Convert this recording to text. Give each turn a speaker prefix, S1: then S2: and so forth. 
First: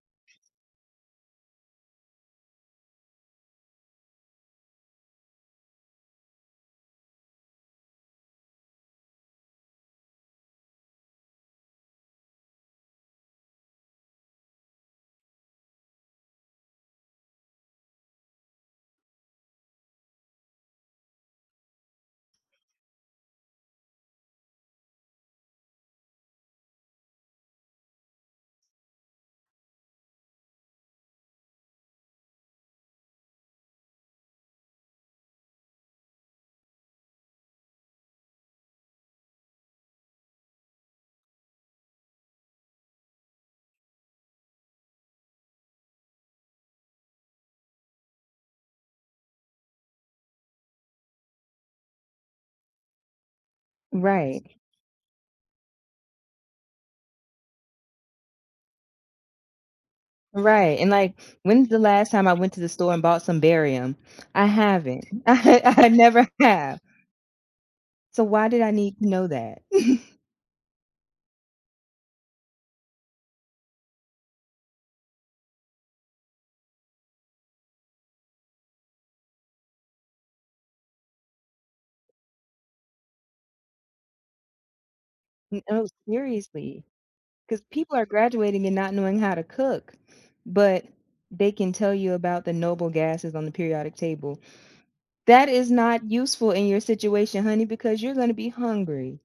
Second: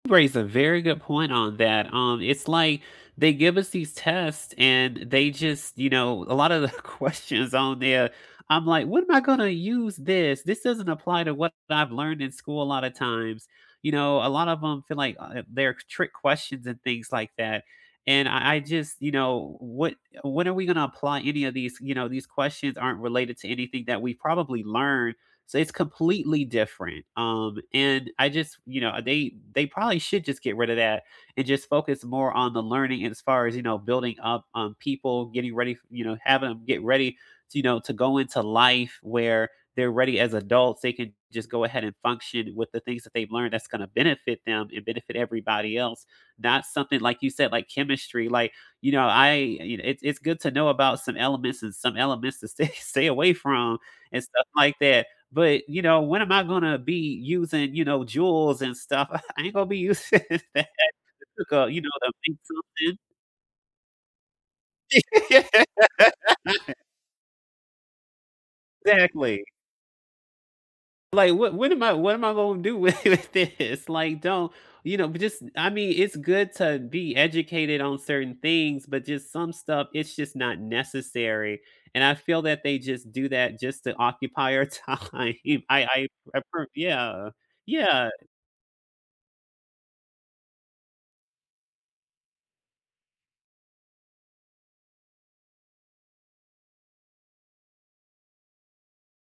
S1: You raise a very good point on that, um, it's, like, they give us these tests and they just, you know, a lot of the questions on there, I'm like, "When am I gonna use this? This doesn't apply to what I've learned in school a lot of times." You know, a lot of 'em feel like, uh, they're trick questions and things like that, and I I just you know, what when are we gonna apply any of these, you know, these questions aren't related to anything that we've probably learned, so it's completely different, um, and I just, you know, they they probably should just get rid of that and just focus more on the learning, and as far as, you know, building up, um, people, getting ready f you know, have 'em get ready to, you know, to go into life, where they're ready as adults, they can just go ahead and function with the things that they've learned that's gonna benefit them and benefit everybody else, not something like you said, like chemistry, like, you know, I you know, it's it's good to know about some elements and some elements to stay stay away from and stuff
S2: Right.
S1: like that. But you know, when am I gonna be using, you know, joules and stuff? I ain't gonna be using that,
S2: Right, and like, when's
S1: [unintelligible]
S2: the
S1: you know,
S2: last
S1: to
S2: time I
S1: make
S2: went to the store
S1: something.
S2: and bought some barium? I haven't. I I never have. So why did I need to know
S1: Exactly.
S2: that?
S1: Like, what when am I what am I gonna do with thi this? Like, don't you know, but just I mean, it's good to be educated on certain things, but just some stuff, it's just not necessary, and I feel that they just do that just to occupy our time. I
S2: No,
S1: I I pref
S2: seriously.
S1: yeah,
S2: 'Cause people are
S1: yeah.
S2: graduating and not knowing how to cook, but they can tell you about the noble gasses on the periodic table. That is not useful in your situation, honey, because you're gonna be hungry.